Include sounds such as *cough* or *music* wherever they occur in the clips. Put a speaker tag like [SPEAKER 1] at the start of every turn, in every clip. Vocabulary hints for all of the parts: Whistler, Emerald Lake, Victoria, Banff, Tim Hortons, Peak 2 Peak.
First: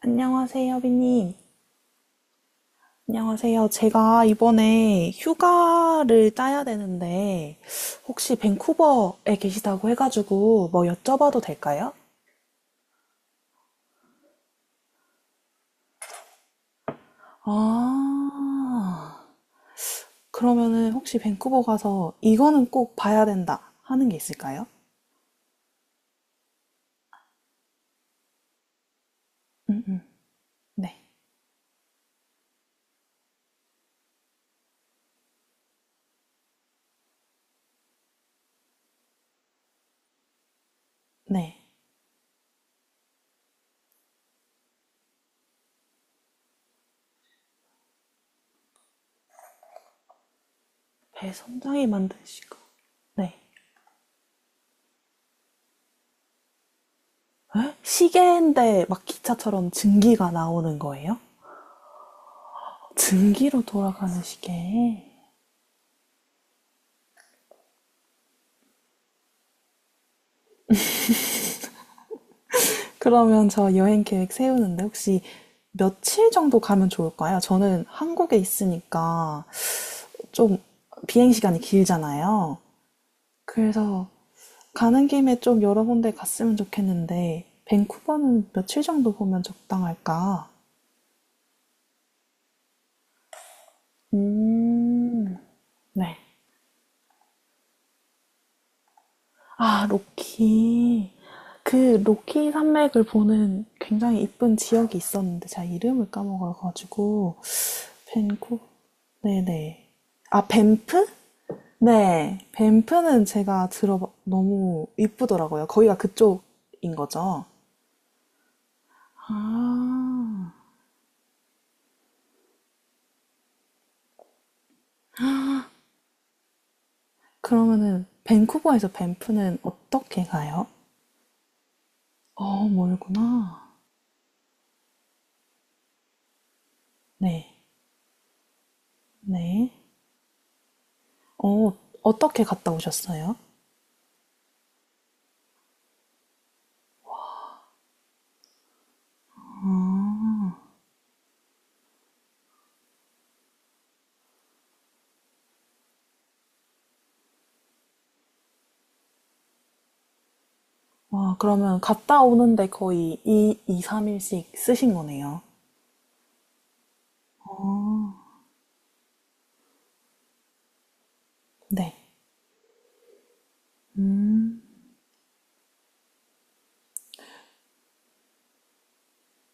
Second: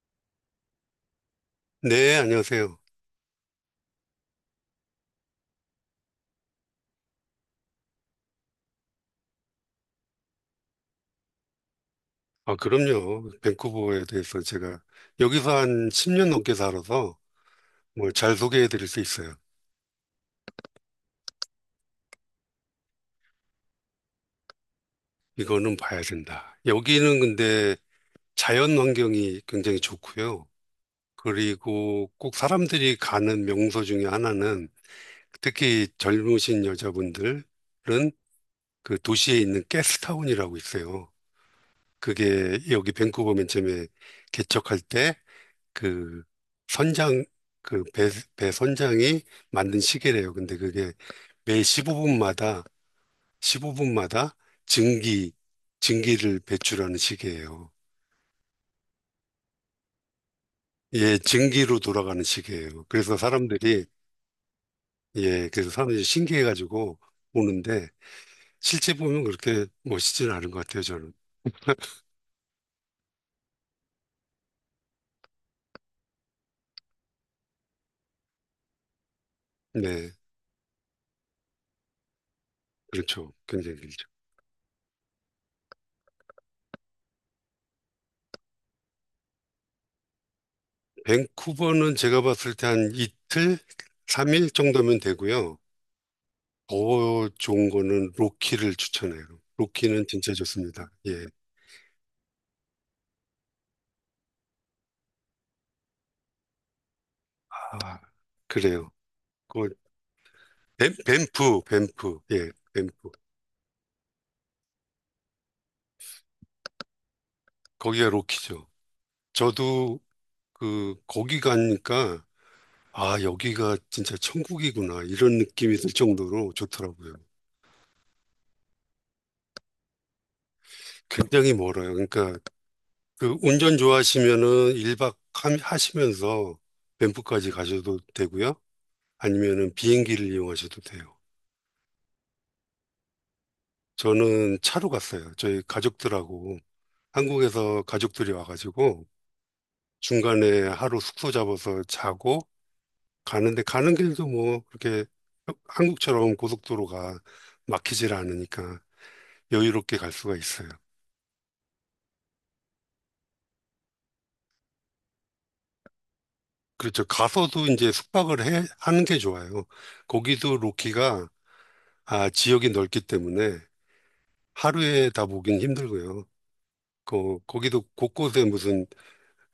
[SPEAKER 1] 안녕하세요, 비님.
[SPEAKER 2] 네, 안녕하세요.
[SPEAKER 1] 안녕하세요. 제가 이번에 휴가를 따야 되는데, 혹시 밴쿠버에 계시다고 해가지고 뭐 여쭤봐도 될까요?
[SPEAKER 2] 아, 그럼요. 밴쿠버에 대해서 제가 여기서 한 10년 넘게 살아서 뭘 잘 소개해 드릴 수
[SPEAKER 1] 아,
[SPEAKER 2] 있어요.
[SPEAKER 1] 그러면은 혹시 밴쿠버 가서 이거는 꼭 봐야 된다 하는 게 있을까요?
[SPEAKER 2] 이거는 봐야 된다. 여기는 근데 자연 환경이 굉장히 좋고요.
[SPEAKER 1] 네.
[SPEAKER 2] 그리고 꼭 사람들이 가는 명소 중에 하나는 특히 젊으신 여자분들은 그 도시에 있는 게스트타운이라고 있어요.
[SPEAKER 1] 네.
[SPEAKER 2] 그게 여기 밴쿠버 맨 처음에 개척할 때 그 선장, 그 배 선장이 만든 시계래요. 근데 그게 매
[SPEAKER 1] 배선장이 만든 시각.
[SPEAKER 2] 15분마다
[SPEAKER 1] 네.
[SPEAKER 2] 15분마다 증기 증기를 배출하는 시계예요.
[SPEAKER 1] 에? 시계인데 막 기차처럼 증기가 나오는 거예요?
[SPEAKER 2] 예, 증기로 돌아가는 시계예요. 그래서
[SPEAKER 1] 증기로
[SPEAKER 2] 사람들이
[SPEAKER 1] 돌아가는 시계.
[SPEAKER 2] 예, 그래서 사람들이 신기해가지고 오는데 실제 보면 그렇게 멋있진 않은 것 같아요. 저는.
[SPEAKER 1] 그러면 저 여행 계획 세우는데 혹시 며칠 정도 가면 좋을까요? 저는 한국에 있으니까
[SPEAKER 2] 네,
[SPEAKER 1] 좀 비행 시간이 길잖아요.
[SPEAKER 2] 그렇죠. 굉장히 길죠.
[SPEAKER 1] 그래서 가는 김에 좀 여러 군데 갔으면 좋겠는데, 밴쿠버는 며칠 정도 보면 적당할까?
[SPEAKER 2] 밴쿠버는 제가 봤을 때 한 이틀, 3일 정도면
[SPEAKER 1] 음,
[SPEAKER 2] 되고요.
[SPEAKER 1] 네.
[SPEAKER 2] 더 좋은 거는 로키를 추천해요.
[SPEAKER 1] 아,
[SPEAKER 2] 로키는 진짜 좋습니다.
[SPEAKER 1] 로키.
[SPEAKER 2] 예.
[SPEAKER 1] 그 로키 산맥을 보는 굉장히 이쁜 지역이 있었는데 제가 이름을 까먹어가지고
[SPEAKER 2] 아,
[SPEAKER 1] 밴쿠
[SPEAKER 2] 그래요. 그
[SPEAKER 1] 네네 아
[SPEAKER 2] 뱀,
[SPEAKER 1] 밴프?
[SPEAKER 2] 뱀프, 뱀프.
[SPEAKER 1] 네.
[SPEAKER 2] 예, 뱀프.
[SPEAKER 1] 밴프는 제가 들어 너무 이쁘더라고요. 거기가 그쪽인 거죠?
[SPEAKER 2] 거기가 로키죠. 저도
[SPEAKER 1] 아.
[SPEAKER 2] 그 거기 가니까 아, 여기가 진짜 천국이구나 이런 느낌이 들 정도로 좋더라고요.
[SPEAKER 1] 그러면은 밴쿠버에서 밴프는 어떻게 가요?
[SPEAKER 2] 굉장히 멀어요. 그러니까
[SPEAKER 1] 어,
[SPEAKER 2] 그
[SPEAKER 1] 멀구나.
[SPEAKER 2] 운전 좋아하시면은 1박 하시면서 뱀프까지
[SPEAKER 1] 네.
[SPEAKER 2] 가셔도 되고요.
[SPEAKER 1] 네.
[SPEAKER 2] 아니면은 비행기를 이용하셔도 돼요.
[SPEAKER 1] 어, 어떻게 갔다 오셨어요?
[SPEAKER 2] 저는 차로 갔어요. 저희 가족들하고 한국에서 가족들이 와가지고 중간에 하루 숙소 잡아서 자고 가는데, 가는 길도 뭐 그렇게 한국처럼 고속도로가 막히질 않으니까 여유롭게 갈 수가 있어요.
[SPEAKER 1] 와, 그러면 갔다 오는데 거의 2, 이 3일씩 쓰신 거네요.
[SPEAKER 2] 그렇죠. 가서도 이제 숙박을 하는 게 좋아요. 거기도 로키가
[SPEAKER 1] 네.
[SPEAKER 2] 아, 지역이 넓기 때문에 하루에 다 보긴 힘들고요. 거기도 곳곳에 무슨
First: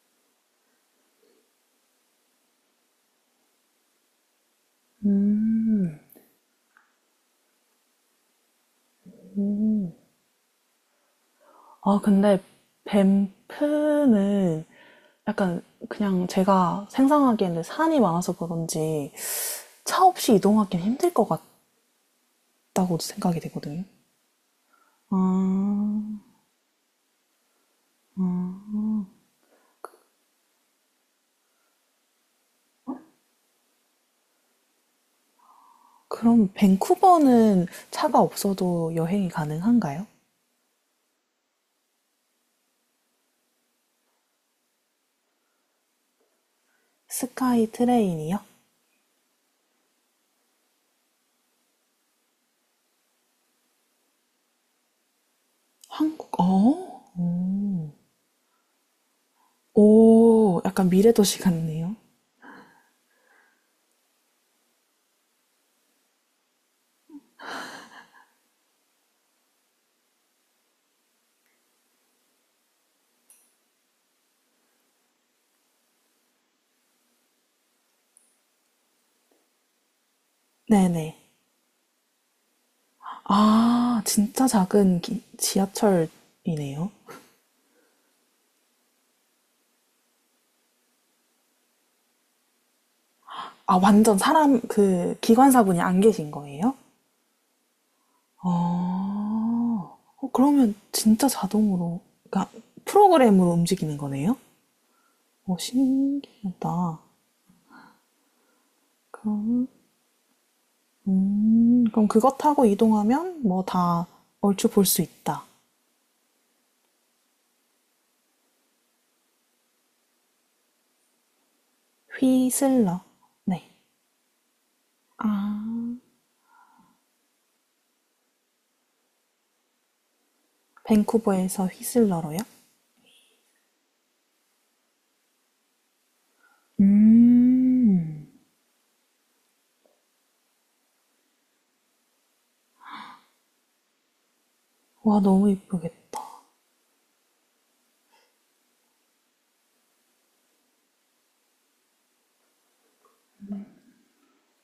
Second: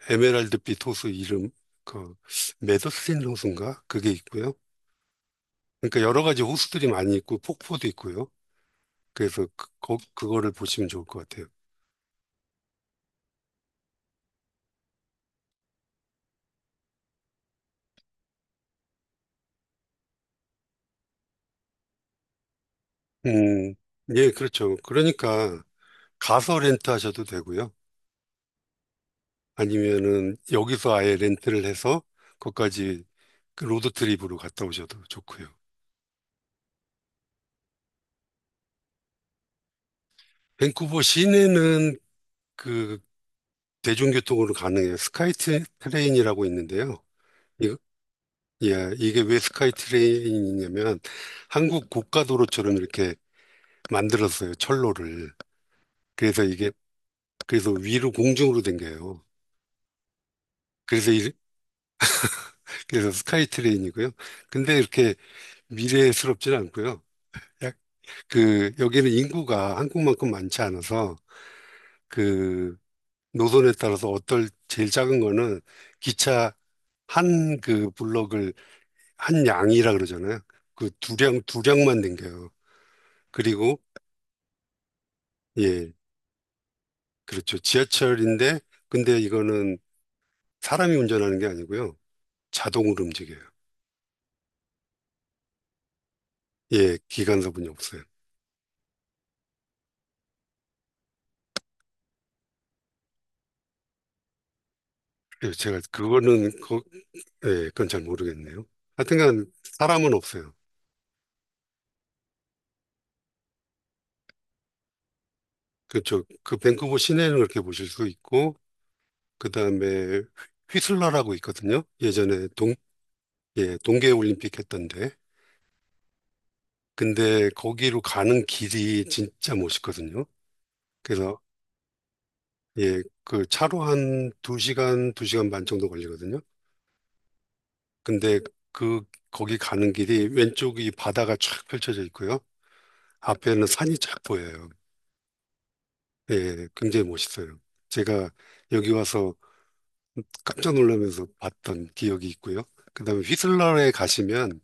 [SPEAKER 2] 에메랄드빛 호수 이름, 그, 메더스틴 호수인가? 그게 있고요.
[SPEAKER 1] 음.
[SPEAKER 2] 그러니까 여러 가지 호수들이 많이 있고 폭포도 있고요. 그래서 그거를 보시면 좋을 것 같아요.
[SPEAKER 1] 아, 근데 밴프는 약간 그냥 제가 생각하기에는 산이 많아서 그런지 차 없이 이동하기는 힘들 것 같다고 생각이
[SPEAKER 2] 음,
[SPEAKER 1] 되거든요.
[SPEAKER 2] 예, 그렇죠.
[SPEAKER 1] 아,
[SPEAKER 2] 그러니까 가서 렌트 하셔도 되고요. 아니면은 여기서 아예 렌트를 해서 거기까지 그 로드 트립으로 갔다 오셔도 좋고요.
[SPEAKER 1] 그럼 밴쿠버는 차가 없어도 여행이 가능한가요?
[SPEAKER 2] 밴쿠버 시내는 그 대중교통으로 가능해요. 스카이 트- 트레인이라고 있는데요.
[SPEAKER 1] 스카이
[SPEAKER 2] 이,
[SPEAKER 1] 트레인이요?
[SPEAKER 2] 예, 이게 왜 스카이 트레인이냐면 한국 고가도로처럼 이렇게 만들었어요. 철로를.
[SPEAKER 1] 한국,
[SPEAKER 2] 그래서 이게,
[SPEAKER 1] 어?
[SPEAKER 2] 그래서 위로 공중으로 댕겨요.
[SPEAKER 1] 오, 약간
[SPEAKER 2] 그래서 이-
[SPEAKER 1] 미래도시 같네요.
[SPEAKER 2] 그래서 스카이 트레인이고요. 근데 이렇게 미래스럽진 않고요. 약- 그 여기는 인구가 한국만큼 많지 않아서 그 노선에 따라서 어떨 제일 작은 거는 기차 한 그 블럭을 한 양이라 그러잖아요. 그
[SPEAKER 1] 네네.
[SPEAKER 2] 두량 두량만 댕겨요. 그리고
[SPEAKER 1] 아, 진짜 작은
[SPEAKER 2] 예,
[SPEAKER 1] 지하철이네요.
[SPEAKER 2] 그렇죠. 지하철인데 근데 이거는 사람이 운전하는 게 아니고요, 자동으로 움직여요.
[SPEAKER 1] 아, 완전 사람, 그, 기관사분이 안 계신 거예요?
[SPEAKER 2] 예, 기관사분이 없어요.
[SPEAKER 1] 아... 어, 그러면 진짜 자동으로, 그러니까 프로그램으로 움직이는 거네요?
[SPEAKER 2] 예,
[SPEAKER 1] 어,
[SPEAKER 2] 제가 그거는 그,
[SPEAKER 1] 신기하다.
[SPEAKER 2] 예, 그건 잘 모르겠네요. 하여튼간
[SPEAKER 1] 그럼,
[SPEAKER 2] 사람은 없어요.
[SPEAKER 1] 그럼 그것 타고 이동하면 뭐 다 얼추 볼 수 있다.
[SPEAKER 2] 그쪽 그 밴쿠버 시내는 그렇게 보실 수 있고 그다음에 휘슬러라고 있거든요. 예전에 동
[SPEAKER 1] 휘슬러. 네.
[SPEAKER 2] 예, 동계 올림픽 했던데.
[SPEAKER 1] 아,
[SPEAKER 2] 근데 거기로 가는 길이 진짜 멋있거든요. 그래서
[SPEAKER 1] 밴쿠버에서 휘슬러로요?
[SPEAKER 2] 예, 그 차로 한 두시간두시간반 정도 걸리거든요.
[SPEAKER 1] 음,
[SPEAKER 2] 근데 그 거기 가는 길이 왼쪽이 바다가 쫙 펼쳐져 있고요. 앞에는 산이 쫙 보여요.
[SPEAKER 1] 와, 너무 이쁘겠다.
[SPEAKER 2] 예, 굉장히 멋있어요. 제가 여기 와서 깜짝 놀라면서 봤던 기억이 있고요. 그다음에 휘슬러에 가시면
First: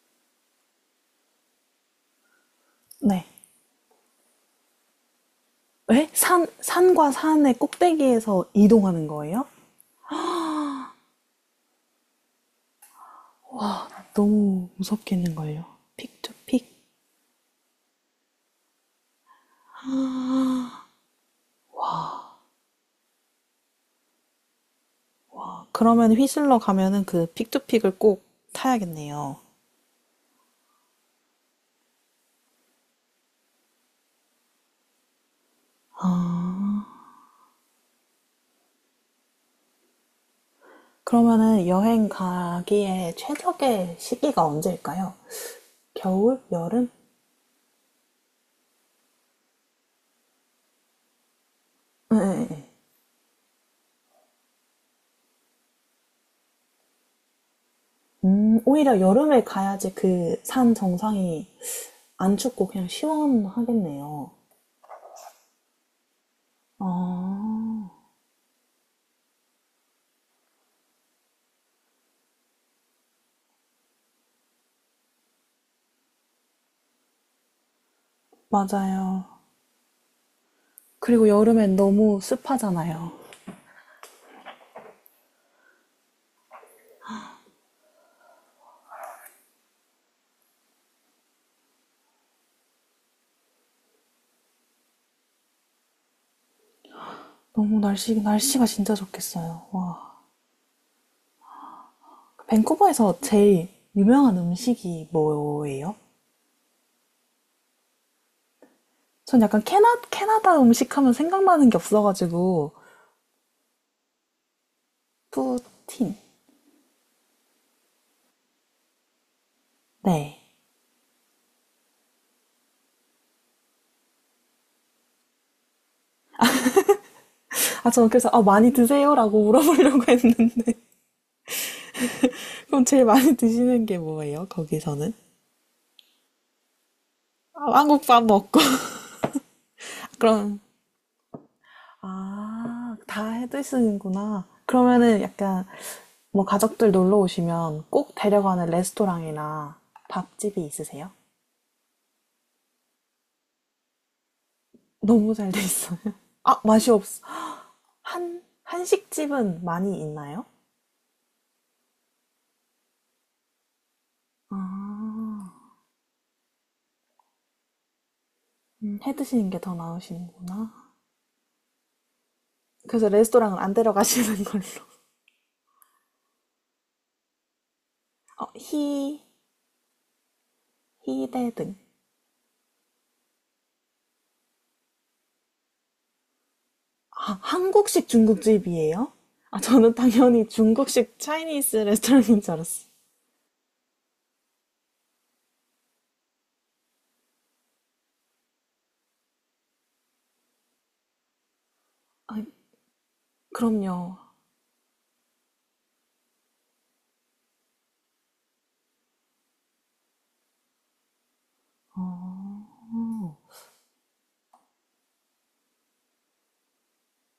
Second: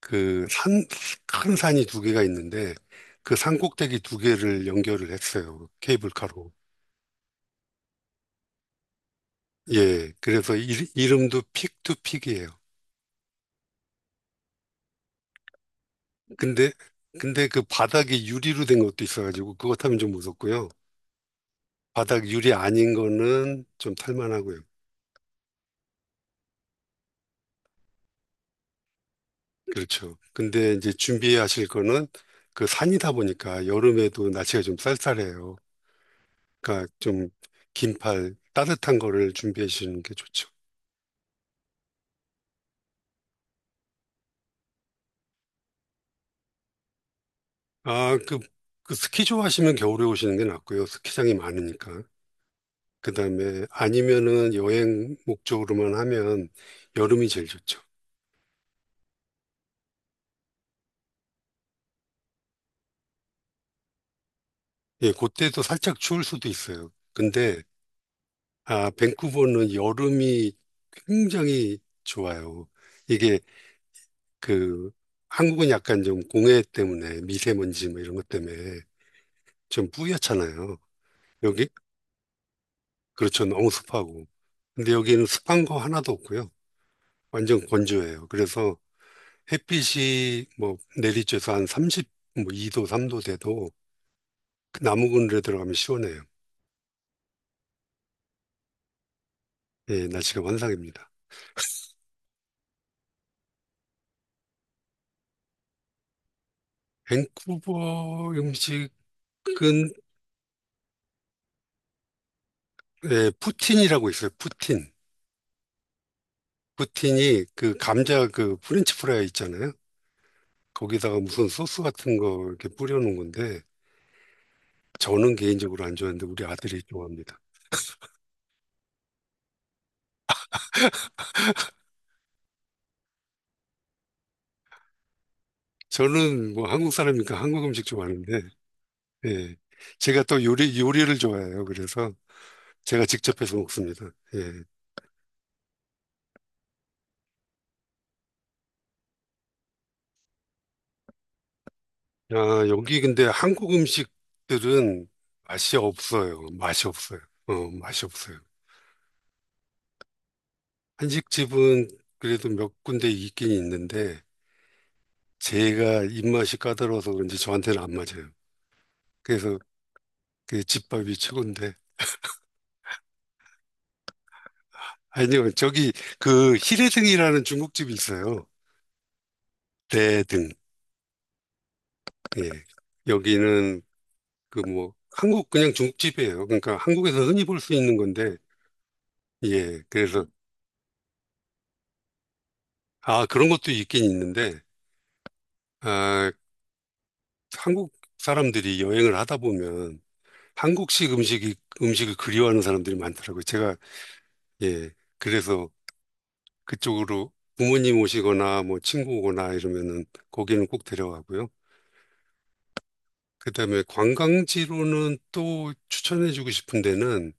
[SPEAKER 2] 그 산, 큰 산이 두 개가 있는데
[SPEAKER 1] 네.
[SPEAKER 2] 그 산 꼭대기 두 개를 연결을 했어요.
[SPEAKER 1] 에? 산,
[SPEAKER 2] 케이블카로.
[SPEAKER 1] 산과 산의 꼭대기에서 이동하는 거예요?
[SPEAKER 2] 예, 그래서 이, 이름도 픽투픽이에요.
[SPEAKER 1] 너무 무섭겠는걸요. 픽투픽.
[SPEAKER 2] 근데, 근데 그 바닥이 유리로 된 것도 있어가지고 그것 하면 좀 무섭고요. 바닥 유리 아닌 거는 좀 탈만하고요.
[SPEAKER 1] 아, 그러면 휘슬러 가면은 그 픽투픽을 꼭 타야겠네요.
[SPEAKER 2] 그렇죠. 근데 이제 준비하실 거는 그 산이다 보니까 여름에도 날씨가 좀 쌀쌀해요. 그러니까 좀 긴팔 따뜻한 거를 준비해 주시는 게 좋죠.
[SPEAKER 1] 그러면은 여행 가기에 최적의 시기가 언제일까요? 겨울? 여름?
[SPEAKER 2] 아, 그, 그 스키 좋아하시면 겨울에 오시는 게 낫고요. 스키장이 많으니까.
[SPEAKER 1] 네, 네, 네.
[SPEAKER 2] 그다음에 아니면은 여행 목적으로만 하면 여름이 제일 좋죠.
[SPEAKER 1] 오히려 여름에 가야지 그 산 정상이 안 춥고 그냥 시원하겠네요.
[SPEAKER 2] 예, 그때도 살짝 추울 수도 있어요. 근데
[SPEAKER 1] 아,
[SPEAKER 2] 아, 밴쿠버는 여름이 굉장히 좋아요. 이게 그 한국은 약간 좀 공해 때문에 미세먼지 뭐 이런 것 때문에
[SPEAKER 1] 맞아요.
[SPEAKER 2] 좀 뿌옇잖아요.
[SPEAKER 1] 그리고
[SPEAKER 2] 여기
[SPEAKER 1] 여름엔 너무 습하잖아요.
[SPEAKER 2] 그렇죠. 너무 습하고. 근데 여기는 습한 거 하나도 없고요. 완전 건조해요. 그래서 햇빛이 뭐 내리쬐서 한3십뭐 2도, 3도 돼도 그 나무 그늘에 들어가면 시원해요.
[SPEAKER 1] 너무 날씨, 날씨가 진짜 좋겠어요.
[SPEAKER 2] 예,
[SPEAKER 1] 와.
[SPEAKER 2] 날씨가 환상입니다.
[SPEAKER 1] 밴쿠버에서 제일 유명한 음식이 뭐예요?
[SPEAKER 2] 밴쿠버 음식은
[SPEAKER 1] 전 약간 캐나다 음식 하면 생각나는 게 없어가지고,
[SPEAKER 2] 예, 푸틴이라고 있어요. 푸틴.
[SPEAKER 1] 푸틴.
[SPEAKER 2] 푸틴이 그 감자 그 프렌치 프라이 있잖아요.
[SPEAKER 1] 네.
[SPEAKER 2] 거기다가 무슨 소스 같은 거 이렇게 뿌려놓은 건데 저는 개인적으로 안 좋아하는데 우리 아들이 좋아합니다.
[SPEAKER 1] 아, 저 그래서 아, 많이 드세요라고 물어보려고 했는데 *laughs* 그럼 제일 많이 드시는 게 뭐예요? 거기서는?
[SPEAKER 2] 저는 뭐 한국 사람이니까 한국
[SPEAKER 1] 아,
[SPEAKER 2] 음식
[SPEAKER 1] 한국밥
[SPEAKER 2] 좋아하는데
[SPEAKER 1] 먹고
[SPEAKER 2] 예.
[SPEAKER 1] *laughs*
[SPEAKER 2] 제가 또
[SPEAKER 1] 그럼
[SPEAKER 2] 요리를 좋아해요. 그래서
[SPEAKER 1] 아,
[SPEAKER 2] 제가
[SPEAKER 1] 다
[SPEAKER 2] 직접
[SPEAKER 1] 해
[SPEAKER 2] 해서 먹습니다.
[SPEAKER 1] 드시는구나.
[SPEAKER 2] 예.
[SPEAKER 1] 그러면은 약간 뭐 가족들 놀러 오시면 꼭 데려가는 레스토랑이나 밥집이 있으세요?
[SPEAKER 2] 아, 여기 근데 한국 음식들은
[SPEAKER 1] 너무 잘 돼
[SPEAKER 2] 맛이
[SPEAKER 1] 있어요.
[SPEAKER 2] 없어요.
[SPEAKER 1] 아,
[SPEAKER 2] 맛이
[SPEAKER 1] 맛이
[SPEAKER 2] 없어요.
[SPEAKER 1] 없어.
[SPEAKER 2] 어, 맛이 없어요.
[SPEAKER 1] 한 한식집은 많이 있나요?
[SPEAKER 2] 한식집은 그래도 몇 군데 있긴 있는데
[SPEAKER 1] 아,
[SPEAKER 2] 제가 입맛이 까다로워서 그런지 저한테는 안 맞아요.
[SPEAKER 1] 해 드시는
[SPEAKER 2] 그래서
[SPEAKER 1] 게 더
[SPEAKER 2] 그
[SPEAKER 1] 나으시는구나.
[SPEAKER 2] 집밥이 최고인데
[SPEAKER 1] 그래서 레스토랑은 안 데려가시는 *laughs* 걸로.
[SPEAKER 2] 아니요, 저기 그 히레등이라는 중국집이
[SPEAKER 1] 어,
[SPEAKER 2] 있어요.
[SPEAKER 1] 히...
[SPEAKER 2] 대등.
[SPEAKER 1] 희대 등.
[SPEAKER 2] 예. 여기는 그 뭐 한국 그냥 중국집이에요. 그러니까 한국에서
[SPEAKER 1] 아,
[SPEAKER 2] 흔히 볼 수 있는
[SPEAKER 1] 한국식
[SPEAKER 2] 건데
[SPEAKER 1] 중국집이에요? 아,
[SPEAKER 2] 예.
[SPEAKER 1] 저는
[SPEAKER 2] 그래서
[SPEAKER 1] 당연히 중국식 차이니스 레스토랑인 줄 알았어.
[SPEAKER 2] 아, 그런 것도 있긴 있는데 아, 한국 사람들이 여행을 하다 보면 한국식 음식이 음식을
[SPEAKER 1] 아,
[SPEAKER 2] 그리워하는 사람들이 많더라고요. 제가.
[SPEAKER 1] 그럼요.
[SPEAKER 2] 예. 그래서 그쪽으로 부모님 오시거나 뭐 친구 오거나 이러면은 거기는 꼭 데려가고요.
[SPEAKER 1] 어,
[SPEAKER 2] 그다음에 관광지로는 또 추천해주고 싶은 데는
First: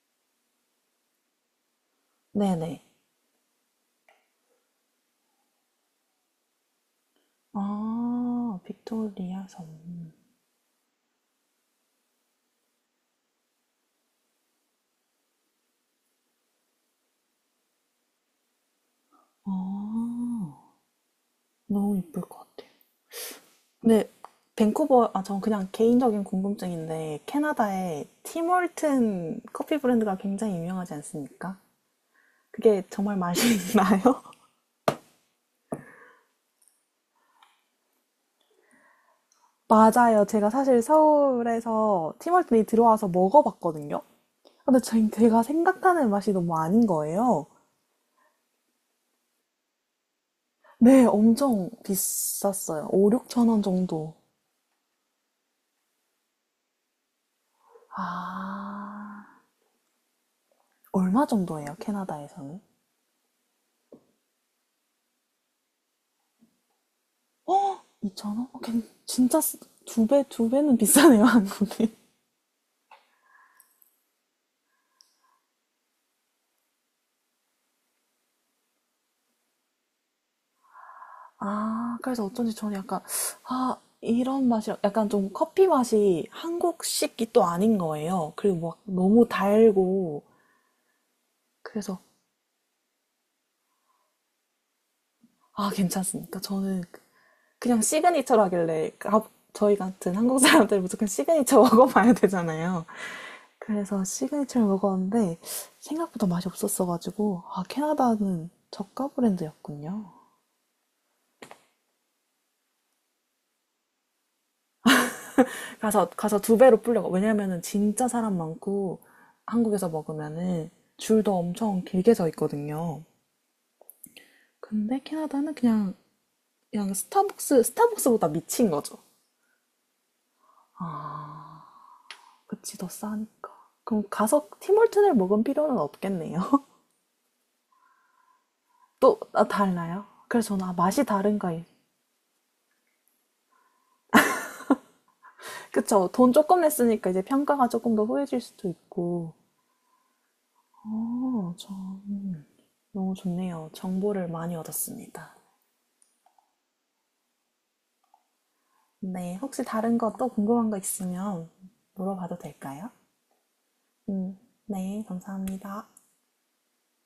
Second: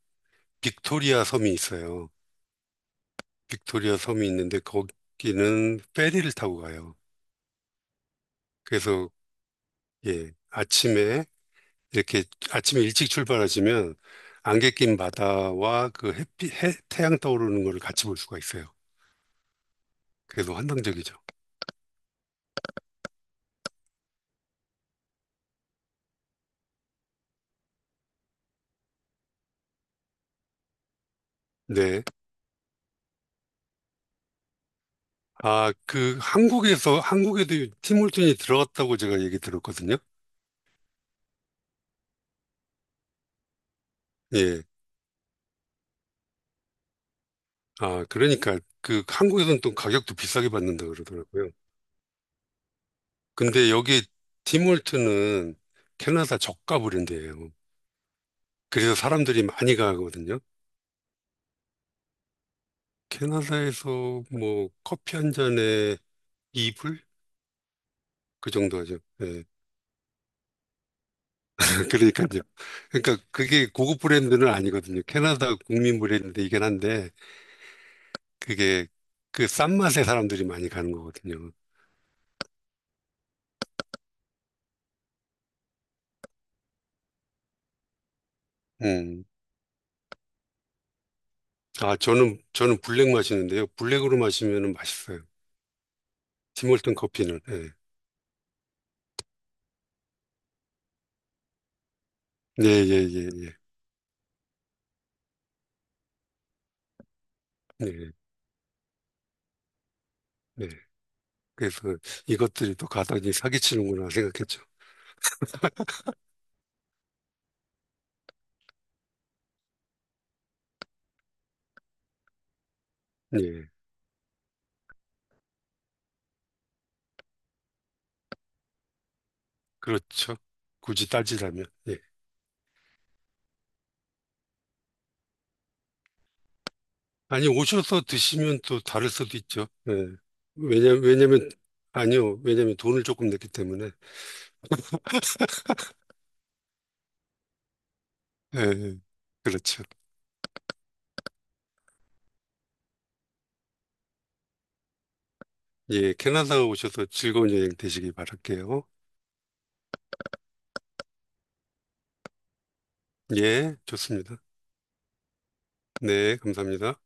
[SPEAKER 2] 빅토리아 섬이 있어요.
[SPEAKER 1] 네네.
[SPEAKER 2] 빅토리아 섬이 있는데 거기는 페리를 타고 가요.
[SPEAKER 1] 아,
[SPEAKER 2] 그래서
[SPEAKER 1] 빅토리아 섬.
[SPEAKER 2] 예, 아침에 이렇게 아침에 일찍 출발하시면 안개 낀 바다와 그 햇빛, 해, 태양 떠오르는 거를 같이 볼 수가 있어요.
[SPEAKER 1] 아,
[SPEAKER 2] 그래서 환상적이죠.
[SPEAKER 1] 너무 이쁠 것 같아요. 근데 밴쿠버, 아, 전 그냥 개인적인 궁금증인데, 캐나다에 티몰튼 커피 브랜드가 굉장히 유명하지 않습니까?
[SPEAKER 2] 네.
[SPEAKER 1] 그게 정말 맛이 *laughs* 나요?
[SPEAKER 2] 아, 그 한국에서 한국에도 티몰튼이 들어갔다고 제가 얘기 들었거든요.
[SPEAKER 1] 맞아요. 제가 사실 서울에서 팀월드에 들어와서 먹어봤거든요.
[SPEAKER 2] 예.
[SPEAKER 1] 근데 제가 생각하는 맛이 너무 아닌 거예요.
[SPEAKER 2] 아, 그러니까 그 한국에서는 또 가격도 비싸게 받는다
[SPEAKER 1] 네,
[SPEAKER 2] 그러더라고요.
[SPEAKER 1] 엄청 비쌌어요. 5, 6천 원
[SPEAKER 2] 근데 여기
[SPEAKER 1] 정도.
[SPEAKER 2] 팀월트는 캐나다 저가 브랜드예요. 그래서
[SPEAKER 1] 아,
[SPEAKER 2] 사람들이 많이 가거든요.
[SPEAKER 1] 얼마 정도예요, 캐나다에서는?
[SPEAKER 2] 캐나다에서 뭐 커피 한 잔에 이불?
[SPEAKER 1] 2천 원?
[SPEAKER 2] 그
[SPEAKER 1] 어,
[SPEAKER 2] 정도 하죠.
[SPEAKER 1] 진짜
[SPEAKER 2] 예.
[SPEAKER 1] 쓰- 두 배, 두 배는 비싸네요, *laughs*
[SPEAKER 2] *laughs*
[SPEAKER 1] 한국이.
[SPEAKER 2] 그러니까요. 그러니까 그게 고급 브랜드는 아니거든요. 캐나다 국민 브랜드이긴 한데 그게 그 싼 맛에 사람들이 많이 가는 거거든요.
[SPEAKER 1] 아, 그래서 어쩐지 저는 약간, 아, 이런 맛이, 약간 좀 커피 맛이 한국식이 또 아닌 거예요. 그리고 막
[SPEAKER 2] 음.
[SPEAKER 1] 너무 달고,
[SPEAKER 2] 아,
[SPEAKER 1] 그래서
[SPEAKER 2] 저는 블랙 마시는데요. 블랙으로 마시면 맛있어요.
[SPEAKER 1] 아, 괜찮습니까? 저는
[SPEAKER 2] 팀월튼 커피는. 예.
[SPEAKER 1] 그냥 시그니처로 하길래 아, 저희 같은 한국 사람들 무조건 시그니처 *laughs* 먹어봐야
[SPEAKER 2] 네,
[SPEAKER 1] 되잖아요.
[SPEAKER 2] 예, 예, 예.
[SPEAKER 1] 그래서 시그니처를 먹었는데 생각보다 맛이 없었어가지고 아,
[SPEAKER 2] 네,
[SPEAKER 1] 캐나다는 저가 브랜드였군요.
[SPEAKER 2] 네. 그래서 이것들이 또 가당이 사기치는구나 생각했죠.
[SPEAKER 1] 가서 두 배로 불려가. 왜냐면은 진짜 사람 많고 한국에서 먹으면은 줄도 엄청 길게 서 있거든요.
[SPEAKER 2] 예,
[SPEAKER 1] 근데 캐나다는 그냥 그냥 스타벅스보다 미친 거죠.
[SPEAKER 2] 그렇죠. 굳이
[SPEAKER 1] 아.
[SPEAKER 2] 따지라면. 예.
[SPEAKER 1] 그치, 더 싸니까. 그럼 가서 티몰튼을 먹은 필요는 없겠네요. *laughs*
[SPEAKER 2] 아니, 오셔서 드시면 또 다를
[SPEAKER 1] 또,
[SPEAKER 2] 수도
[SPEAKER 1] 아,
[SPEAKER 2] 있죠. 예.
[SPEAKER 1] 달라요? 그래서 저는 아,
[SPEAKER 2] 왜냐,
[SPEAKER 1] 맛이
[SPEAKER 2] 왜냐면,
[SPEAKER 1] 다른가. 이-
[SPEAKER 2] 아니요. 왜냐면 돈을 조금 냈기 때문에. *laughs*
[SPEAKER 1] 그쵸. 돈 조금 냈으니까 이제 평가가 조금 더 후해질
[SPEAKER 2] 예,
[SPEAKER 1] 수도
[SPEAKER 2] 예.
[SPEAKER 1] 있고.
[SPEAKER 2] 그렇죠.
[SPEAKER 1] 어, 참. 너무 좋네요. 정보를 많이 얻었습니다.
[SPEAKER 2] 예, 캐나다 오셔서 즐거운 여행 되시기 바랄게요.
[SPEAKER 1] 네. 혹시 다른 거 또 궁금한 거 있으면 물어봐도 될까요?
[SPEAKER 2] 예,
[SPEAKER 1] 음,
[SPEAKER 2] 좋습니다.
[SPEAKER 1] 네. 감사합니다.
[SPEAKER 2] 네, 감사합니다.